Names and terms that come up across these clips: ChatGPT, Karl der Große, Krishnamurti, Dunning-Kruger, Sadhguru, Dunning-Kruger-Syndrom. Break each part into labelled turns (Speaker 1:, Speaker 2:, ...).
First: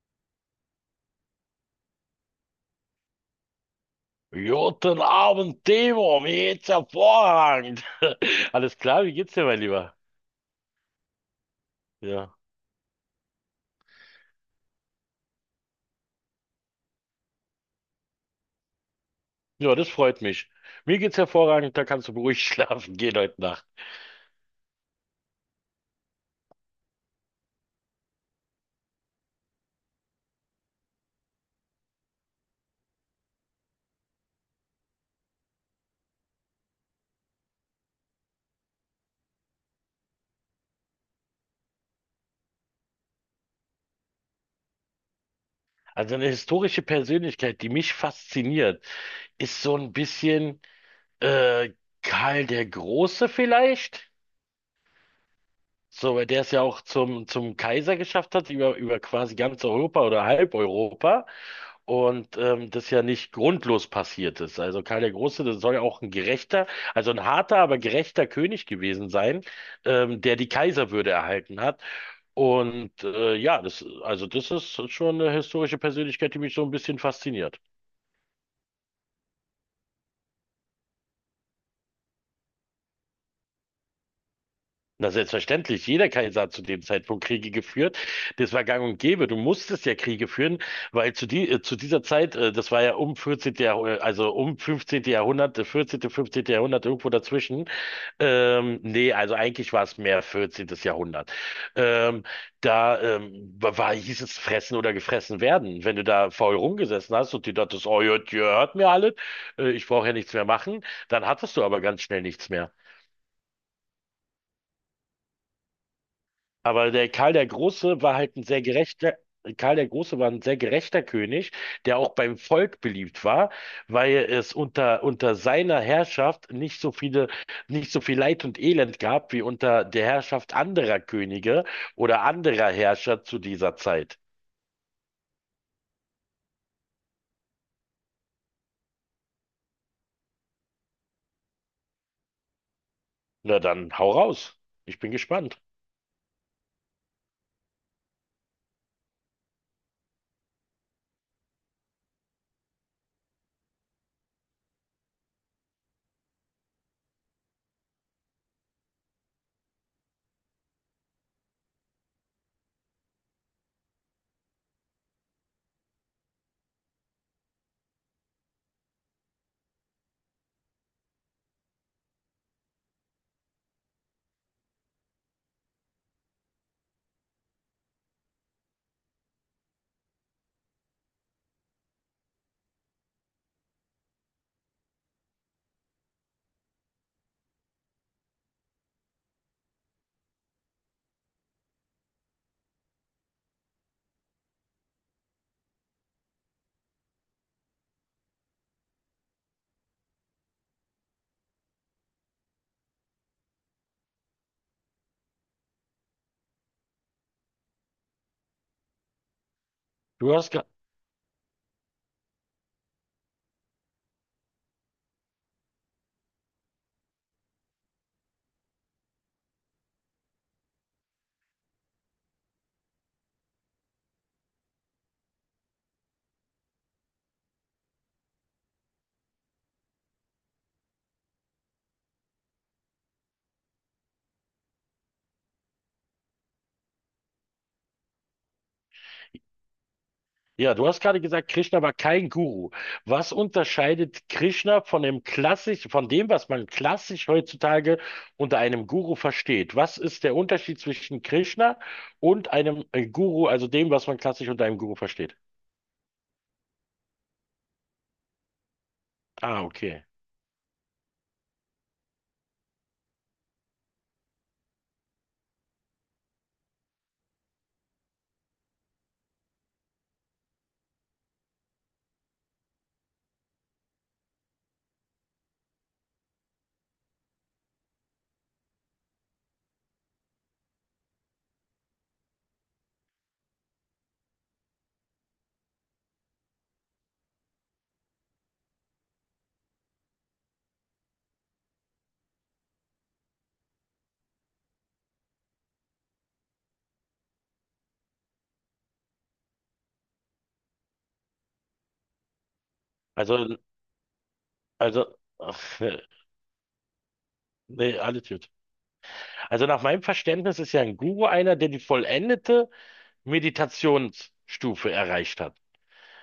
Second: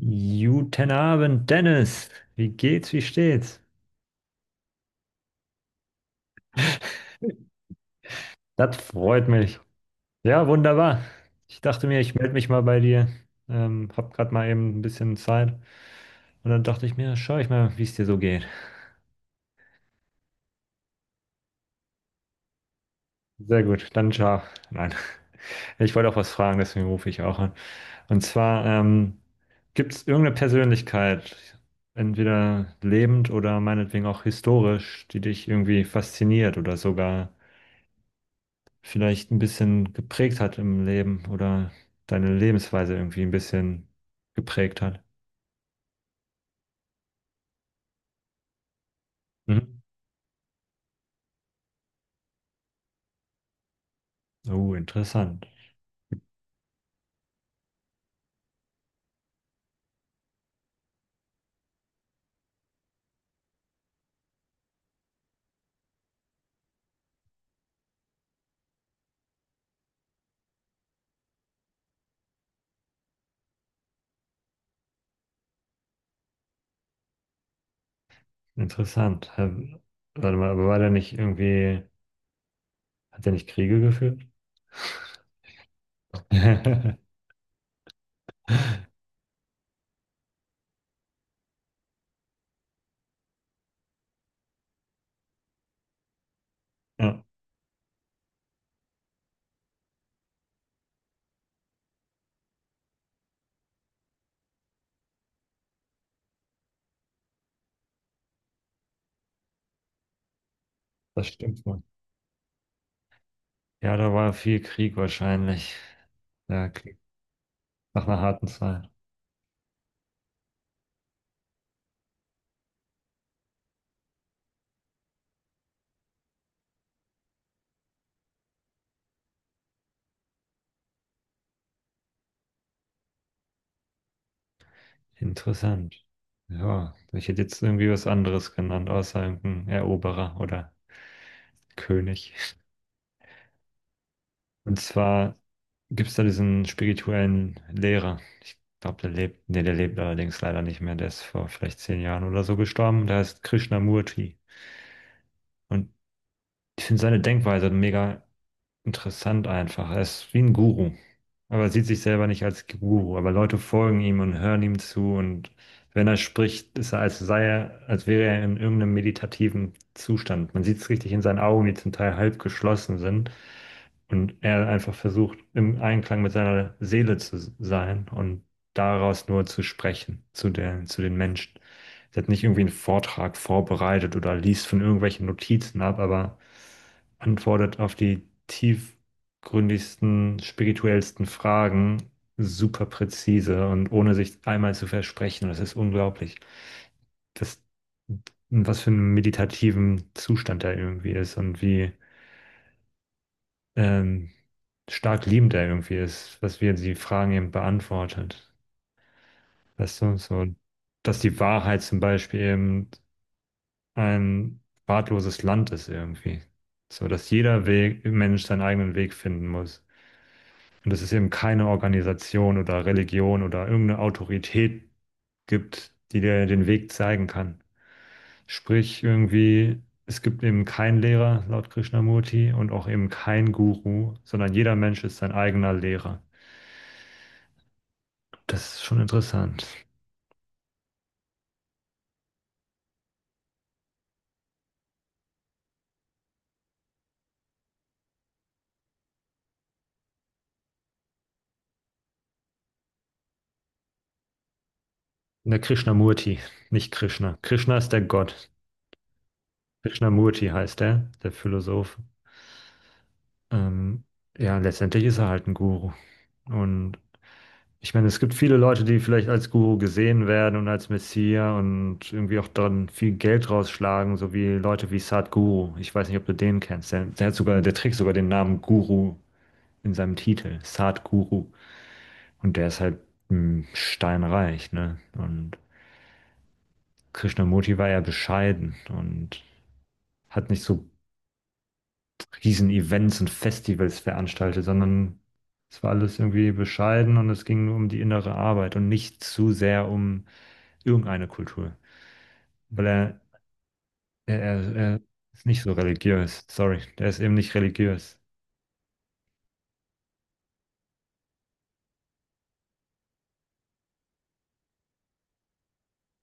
Speaker 1: Guten Abend, Dennis. Wie geht's, wie steht's?
Speaker 2: Guten Abend, Timo, mir geht's hervorragend.
Speaker 1: Das
Speaker 2: Alles klar, wie
Speaker 1: freut
Speaker 2: geht's dir,
Speaker 1: mich.
Speaker 2: mein Lieber?
Speaker 1: Ja, wunderbar. Ich dachte mir, ich melde
Speaker 2: Ja,
Speaker 1: mich mal bei dir. Hab grad mal eben ein bisschen Zeit. Und dann dachte ich mir, schau ich mal, wie es dir so geht.
Speaker 2: ja, das freut mich. Mir geht's hervorragend, da kannst du beruhigt schlafen gehen heute
Speaker 1: Sehr
Speaker 2: Nacht.
Speaker 1: gut, dann ciao. Nein, ich wollte auch was fragen, deswegen rufe ich auch an. Und zwar, gibt es irgendeine Persönlichkeit, entweder lebend oder meinetwegen auch historisch, die dich irgendwie fasziniert oder sogar vielleicht ein bisschen geprägt hat im Leben oder deine Lebensweise irgendwie ein bisschen geprägt hat.
Speaker 2: Also eine historische Persönlichkeit, die mich fasziniert, ist so
Speaker 1: Mhm.
Speaker 2: ein bisschen äh, Karl der Große vielleicht?
Speaker 1: Oh, interessant.
Speaker 2: So, weil der es ja auch zum Kaiser geschafft hat, über quasi ganz Europa oder halb Europa. Und das ja nicht grundlos passiert ist. Also Karl der Große, das soll ja auch ein gerechter, also ein harter, aber gerechter König gewesen sein, der die Kaiserwürde erhalten hat. Und ja, das, also das ist schon eine historische Persönlichkeit, die mich so ein bisschen fasziniert.
Speaker 1: Interessant. Hä, warte mal, aber war der nicht irgendwie, hat der nicht Kriege geführt?
Speaker 2: Na, selbstverständlich. Jeder Kaiser hat zu dem Zeitpunkt Kriege geführt. Das war gang und gäbe. Du musstest ja Kriege führen, weil zu, die, zu dieser Zeit, das war ja um 14. Jahrh also um 15. Jahrhundert, 14., 15. Jahrhundert, irgendwo
Speaker 1: Ja,
Speaker 2: dazwischen. Nee, also eigentlich war es mehr 14. Jahrhundert. Ähm, da war, hieß es fressen oder gefressen werden. Wenn du da faul rumgesessen hast und die dachtest, oh, ihr hört mir alle, ich brauche ja nichts mehr machen,
Speaker 1: das
Speaker 2: dann hattest
Speaker 1: stimmt
Speaker 2: du
Speaker 1: wohl.
Speaker 2: aber ganz schnell nichts mehr.
Speaker 1: Ja, da war viel Krieg wahrscheinlich. Ja,
Speaker 2: Aber
Speaker 1: Krieg
Speaker 2: der Karl der Große
Speaker 1: nach
Speaker 2: war
Speaker 1: einer
Speaker 2: halt ein
Speaker 1: harten
Speaker 2: sehr
Speaker 1: Zeit.
Speaker 2: gerechter, Karl der Große war ein sehr gerechter König, der auch beim Volk beliebt war, weil es unter seiner Herrschaft nicht so viele, nicht so viel Leid und Elend gab wie unter der Herrschaft anderer Könige oder anderer Herrscher zu dieser Zeit.
Speaker 1: Interessant. Ja, ich hätte jetzt irgendwie was anderes genannt, außer irgendein Eroberer oder König.
Speaker 2: Na dann, hau raus.
Speaker 1: Und
Speaker 2: Ich bin
Speaker 1: zwar,
Speaker 2: gespannt.
Speaker 1: gibt es da diesen spirituellen Lehrer? Ich glaube, der lebt, nee, der lebt allerdings leider nicht mehr. Der ist vor vielleicht 10 Jahren oder so gestorben. Der heißt Krishnamurti. Und ich finde seine Denkweise mega interessant einfach. Er ist wie ein Guru. Aber sieht sich selber nicht als Guru. Aber Leute folgen ihm und hören ihm zu. Und wenn er spricht, ist er, als sei er, als wäre er in irgendeinem meditativen Zustand. Man sieht es richtig in seinen Augen, die zum Teil halb geschlossen sind. Und er einfach versucht, im Einklang mit seiner Seele zu sein und daraus nur zu sprechen zu der, zu den Menschen. Er hat nicht irgendwie einen Vortrag vorbereitet oder liest von irgendwelchen Notizen ab, aber antwortet auf die tiefgründigsten, spirituellsten Fragen super präzise und ohne sich einmal zu versprechen. Das ist unglaublich. Das, was für einen meditativen Zustand er irgendwie ist und wie ähm, stark liebend er irgendwie ist, was wir die Fragen eben beantwortet. Weißt du,
Speaker 2: Du
Speaker 1: so,
Speaker 2: hast, ge-
Speaker 1: dass die Wahrheit zum Beispiel eben ein wahlloses Land ist irgendwie. So, dass jeder Weg, Mensch seinen eigenen Weg finden muss. Und dass es eben keine Organisation oder Religion oder irgendeine Autorität gibt, die dir den Weg zeigen kann. Sprich, irgendwie, es gibt eben keinen Lehrer laut Krishnamurti und auch eben keinen Guru, sondern jeder Mensch ist sein eigener Lehrer. Das ist schon interessant.
Speaker 2: Ja, du hast gerade gesagt, Krishna war kein Guru. Was unterscheidet Krishna von dem klassisch, von dem, was man klassisch heutzutage unter einem Guru versteht? Was ist der Unterschied zwischen Krishna und einem Guru, also dem, was man klassisch unter einem Guru versteht?
Speaker 1: Der Krishnamurti, nicht Krishna. Krishna ist der Gott.
Speaker 2: Ah, okay.
Speaker 1: Krishnamurti heißt er, der Philosoph. Ähm, ja, letztendlich ist er halt ein Guru. Und ich meine, es gibt viele Leute, die vielleicht als Guru gesehen werden und als Messias und irgendwie auch dann viel Geld rausschlagen, so wie Leute wie Sadhguru. Ich weiß nicht, ob du den kennst. Der hat sogar, der trägt sogar den Namen Guru in seinem Titel, Sadhguru. Und der ist halt mh, steinreich, ne? Und Krishnamurti war ja bescheiden und hat nicht so riesen Events und Festivals veranstaltet, sondern es war alles irgendwie bescheiden und es ging nur um die innere Arbeit und nicht zu sehr um irgendeine Kultur. Weil er,
Speaker 2: Also,
Speaker 1: er
Speaker 2: also,
Speaker 1: ist nicht so
Speaker 2: ach, äh,
Speaker 1: religiös. Sorry, der ist eben nicht
Speaker 2: nee,
Speaker 1: religiös.
Speaker 2: alles gut. Also nach meinem Verständnis ist ja ein Guru einer, der die vollendete Meditationsstufe erreicht hat.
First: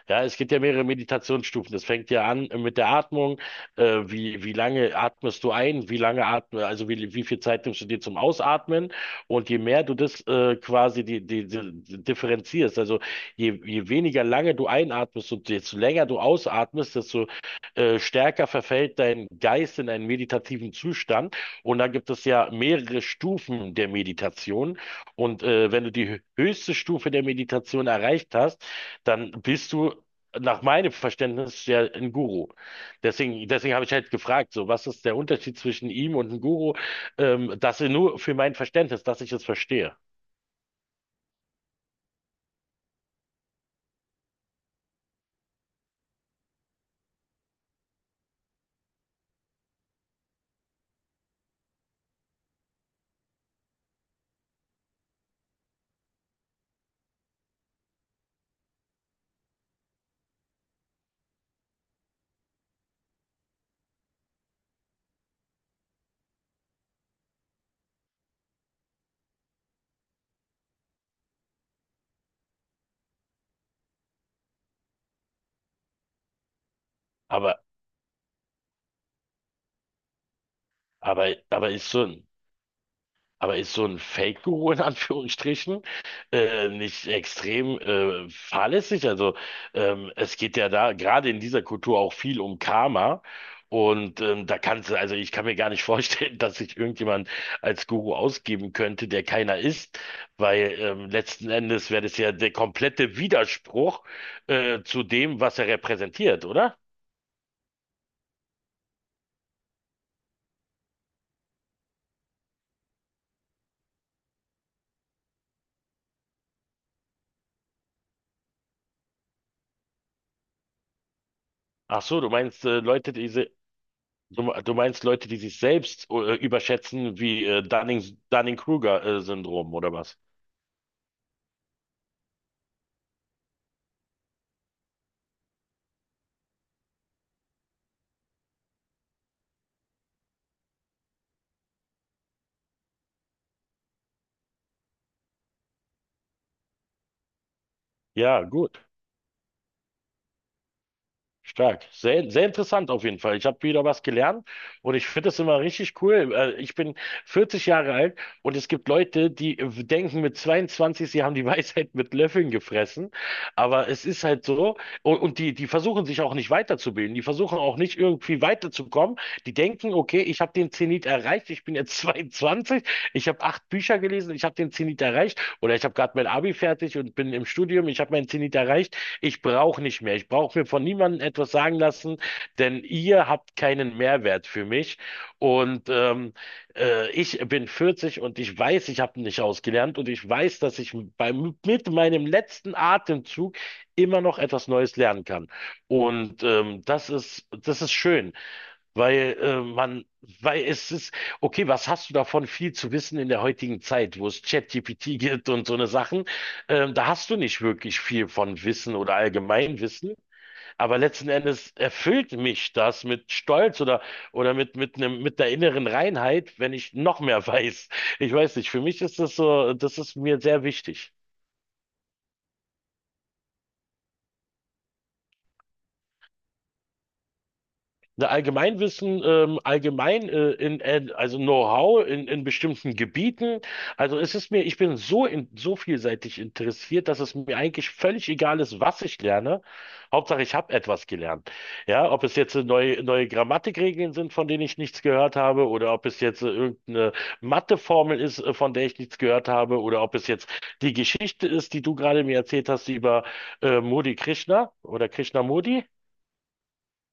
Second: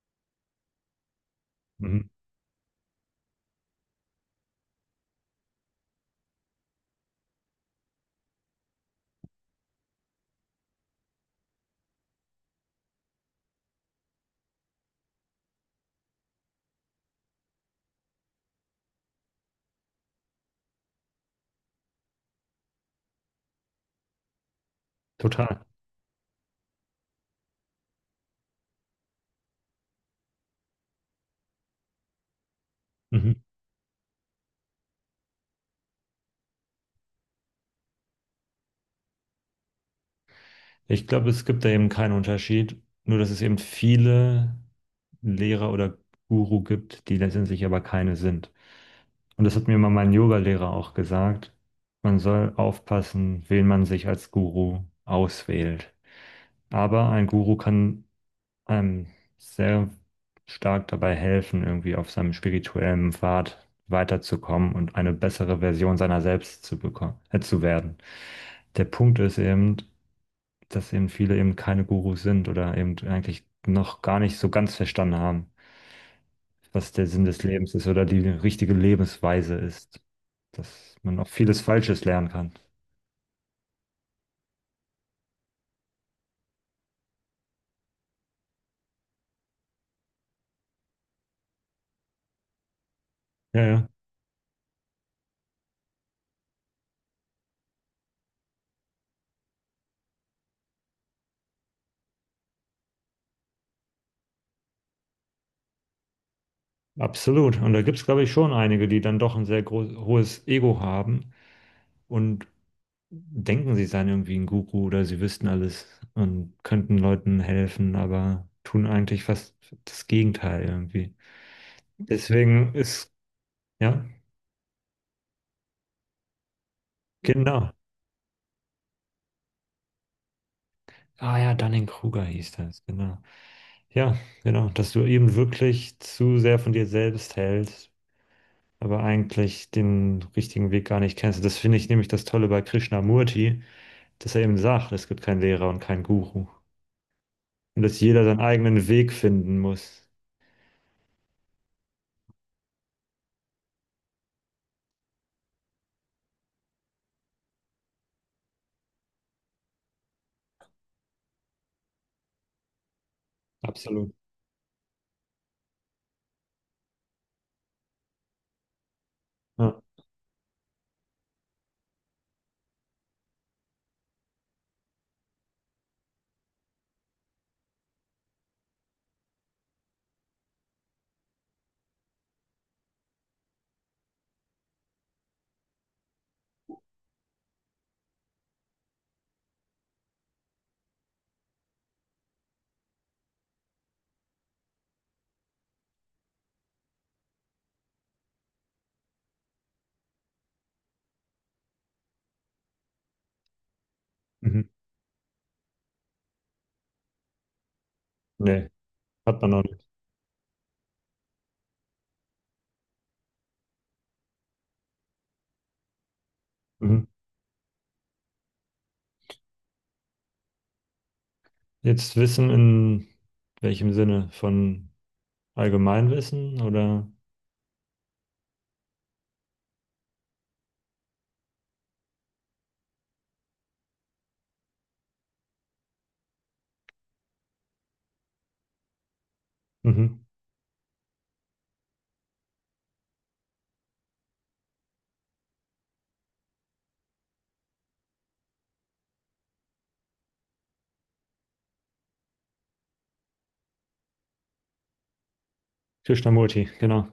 Speaker 2: Ja, es gibt ja mehrere Meditationsstufen. Das
Speaker 1: Mhm.
Speaker 2: fängt ja an mit der Atmung. Wie, wie lange atmest du ein? Wie lange atme, also wie, wie viel Zeit nimmst du dir zum Ausatmen? Und je mehr du das quasi die, die, die differenzierst, also je, je weniger lange du einatmest und desto länger du ausatmest, desto stärker verfällt dein Geist in einen meditativen Zustand. Und da gibt es ja mehrere Stufen der Meditation. Und
Speaker 1: Total.
Speaker 2: wenn du die höchste Stufe der Meditation erreicht hast, dann bist du nach meinem Verständnis ja ein Guru.
Speaker 1: Mhm.
Speaker 2: Deswegen habe ich halt gefragt, so, was ist der Unterschied zwischen ihm und einem Guru? Das nur für mein Verständnis, dass ich es verstehe.
Speaker 1: Ich glaube, es gibt da eben keinen Unterschied, nur dass es eben viele Lehrer oder Guru gibt, die letztendlich aber keine sind. Und das hat mir mal mein Yoga-Lehrer auch gesagt. Man soll aufpassen, wen man sich als Guru auswählt. Aber ein Guru kann einem sehr stark dabei helfen, irgendwie auf seinem spirituellen Pfad weiterzukommen und eine bessere Version seiner selbst zu bekommen, zu werden. Der Punkt ist eben, dass eben viele eben keine Gurus sind oder eben eigentlich noch gar nicht so ganz verstanden haben, was der Sinn des
Speaker 2: Aber,
Speaker 1: Lebens ist oder die richtige Lebensweise ist, dass man auch
Speaker 2: aber,
Speaker 1: vieles
Speaker 2: aber ist
Speaker 1: Falsches
Speaker 2: so.
Speaker 1: lernen kann.
Speaker 2: Aber ist so ein Fake-Guru in Anführungsstrichen nicht extrem fahrlässig? Also es geht ja da gerade in dieser Kultur auch viel um Karma.
Speaker 1: Ja, ja,
Speaker 2: Und da kannst du, also ich kann mir gar nicht vorstellen, dass sich irgendjemand als Guru ausgeben könnte, der keiner ist, weil letzten Endes wäre das ja der komplette Widerspruch zu dem, was er repräsentiert, oder?
Speaker 1: absolut. Und da gibt es, glaube ich, schon einige, die dann doch ein sehr groß, hohes Ego haben und denken, sie seien irgendwie ein Guru oder sie wüssten alles und könnten Leuten helfen, aber tun eigentlich fast das Gegenteil irgendwie.
Speaker 2: Ach so, du meinst
Speaker 1: Deswegen ist,
Speaker 2: Leute, diese.
Speaker 1: ja,
Speaker 2: Du meinst Leute, die sich selbst überschätzen, wie
Speaker 1: genau.
Speaker 2: Dunning-Kruger-Syndrom oder was?
Speaker 1: Ah ja, Dunning-Kruger hieß das, genau. Ja, genau, dass du eben wirklich zu sehr von dir selbst hältst, aber eigentlich den richtigen Weg gar nicht kennst. Das finde ich nämlich das Tolle bei Krishnamurti, dass er eben sagt, es gibt keinen Lehrer und keinen Guru. Und dass jeder seinen
Speaker 2: Ja, gut.
Speaker 1: eigenen Weg finden muss.
Speaker 2: Stark. Sehr, sehr interessant auf jeden Fall. Ich habe wieder was gelernt und ich finde es immer richtig cool. Ich bin 40 Jahre alt und es gibt Leute, die denken mit 22, sie haben die Weisheit mit Löffeln gefressen. Aber es
Speaker 1: Absolut.
Speaker 2: ist halt so. Und die, die versuchen sich auch nicht weiterzubilden. Die versuchen auch nicht irgendwie weiterzukommen. Die
Speaker 1: Ja.
Speaker 2: denken, okay, ich habe den Zenit erreicht. Ich bin jetzt 22. Ich habe 8 Bücher gelesen. Ich habe den Zenit erreicht. Oder ich habe gerade mein Abi fertig und bin im Studium. Ich habe meinen Zenit erreicht. Ich brauche nicht mehr. Ich brauche mir von niemandem etwas sagen lassen, denn ihr habt keinen Mehrwert für mich. Und ich bin 40 und ich weiß, ich habe nicht ausgelernt und ich weiß, dass ich beim, mit meinem letzten Atemzug immer noch etwas Neues lernen kann. Und das ist schön. Weil man, weil es ist, okay, was hast du davon, viel zu wissen in der heutigen Zeit, wo es
Speaker 1: Mhm.
Speaker 2: ChatGPT gibt und so eine Sachen, da hast du nicht wirklich viel von
Speaker 1: Nee.
Speaker 2: Wissen oder
Speaker 1: Hat man noch nicht.
Speaker 2: Allgemeinwissen, aber letzten Endes erfüllt mich das mit Stolz oder mit einem, mit der inneren Reinheit, wenn ich
Speaker 1: Mhm.
Speaker 2: noch mehr weiß. Ich weiß nicht, für mich ist das so, das ist mir sehr wichtig.
Speaker 1: Jetzt Wissen in welchem Sinne? Von Allgemeinwissen oder?
Speaker 2: Ne, Allgemeinwissen, allgemein also Know-how in bestimmten Gebieten. Also es ist mir, ich bin so in, so vielseitig interessiert, dass es mir eigentlich völlig egal ist, was ich lerne.
Speaker 1: Mhm.
Speaker 2: Hauptsache, ich habe etwas gelernt. Ja, ob es jetzt neue, neue Grammatikregeln sind, von denen ich nichts gehört habe, oder ob es jetzt irgendeine Matheformel ist, von der ich nichts gehört habe, oder ob es jetzt die Geschichte ist, die du gerade mir erzählt hast über Modi Krishna oder Krishnamurti.
Speaker 1: Krishnamurti, genau.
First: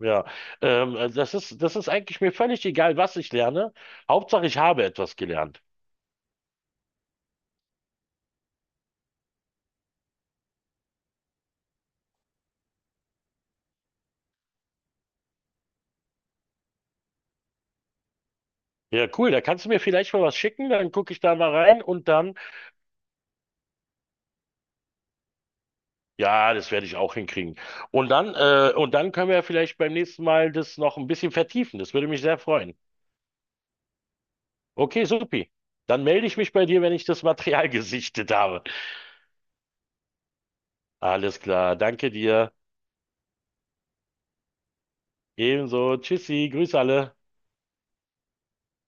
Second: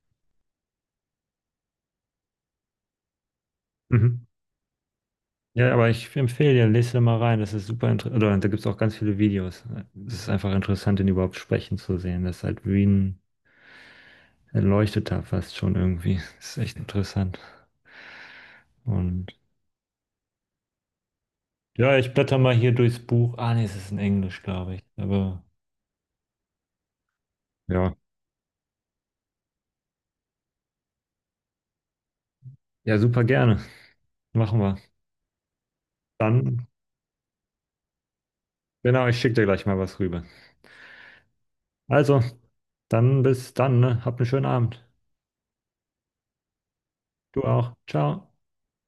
Speaker 2: Ja, also das ist eigentlich mir völlig egal, was ich lerne.
Speaker 1: Mhm.
Speaker 2: Hauptsache, ich habe etwas gelernt.
Speaker 1: Ja, aber ich empfehle dir, lese da mal rein. Das ist super interessant. Oder da gibt es auch ganz viele Videos. Es ist einfach interessant, den überhaupt sprechen zu sehen. Das ist halt wie ein Erleuchteter fast schon irgendwie. Das ist echt interessant.
Speaker 2: Ja, cool.
Speaker 1: Und
Speaker 2: Da kannst du mir vielleicht mal was schicken, dann gucke ich da mal rein
Speaker 1: ja,
Speaker 2: und
Speaker 1: ich
Speaker 2: dann,
Speaker 1: blätter mal hier durchs Buch. Ah, nee, es ist in Englisch, glaube ich. Aber
Speaker 2: ja, das werde ich auch hinkriegen.
Speaker 1: ja,
Speaker 2: Und dann können wir ja vielleicht beim nächsten Mal das noch ein bisschen vertiefen. Das würde mich sehr freuen.
Speaker 1: ja, super gerne. Machen wir.
Speaker 2: Okay, supi. Dann melde ich mich
Speaker 1: Dann.
Speaker 2: bei dir, wenn ich das Material gesichtet habe.
Speaker 1: Genau, ich schicke dir gleich mal was rüber.
Speaker 2: Alles klar. Danke
Speaker 1: Also,
Speaker 2: dir.
Speaker 1: dann bis dann, ne? Habt einen schönen Abend.
Speaker 2: Ebenso. Tschüssi. Grüß alle.
Speaker 1: Du auch. Ciao.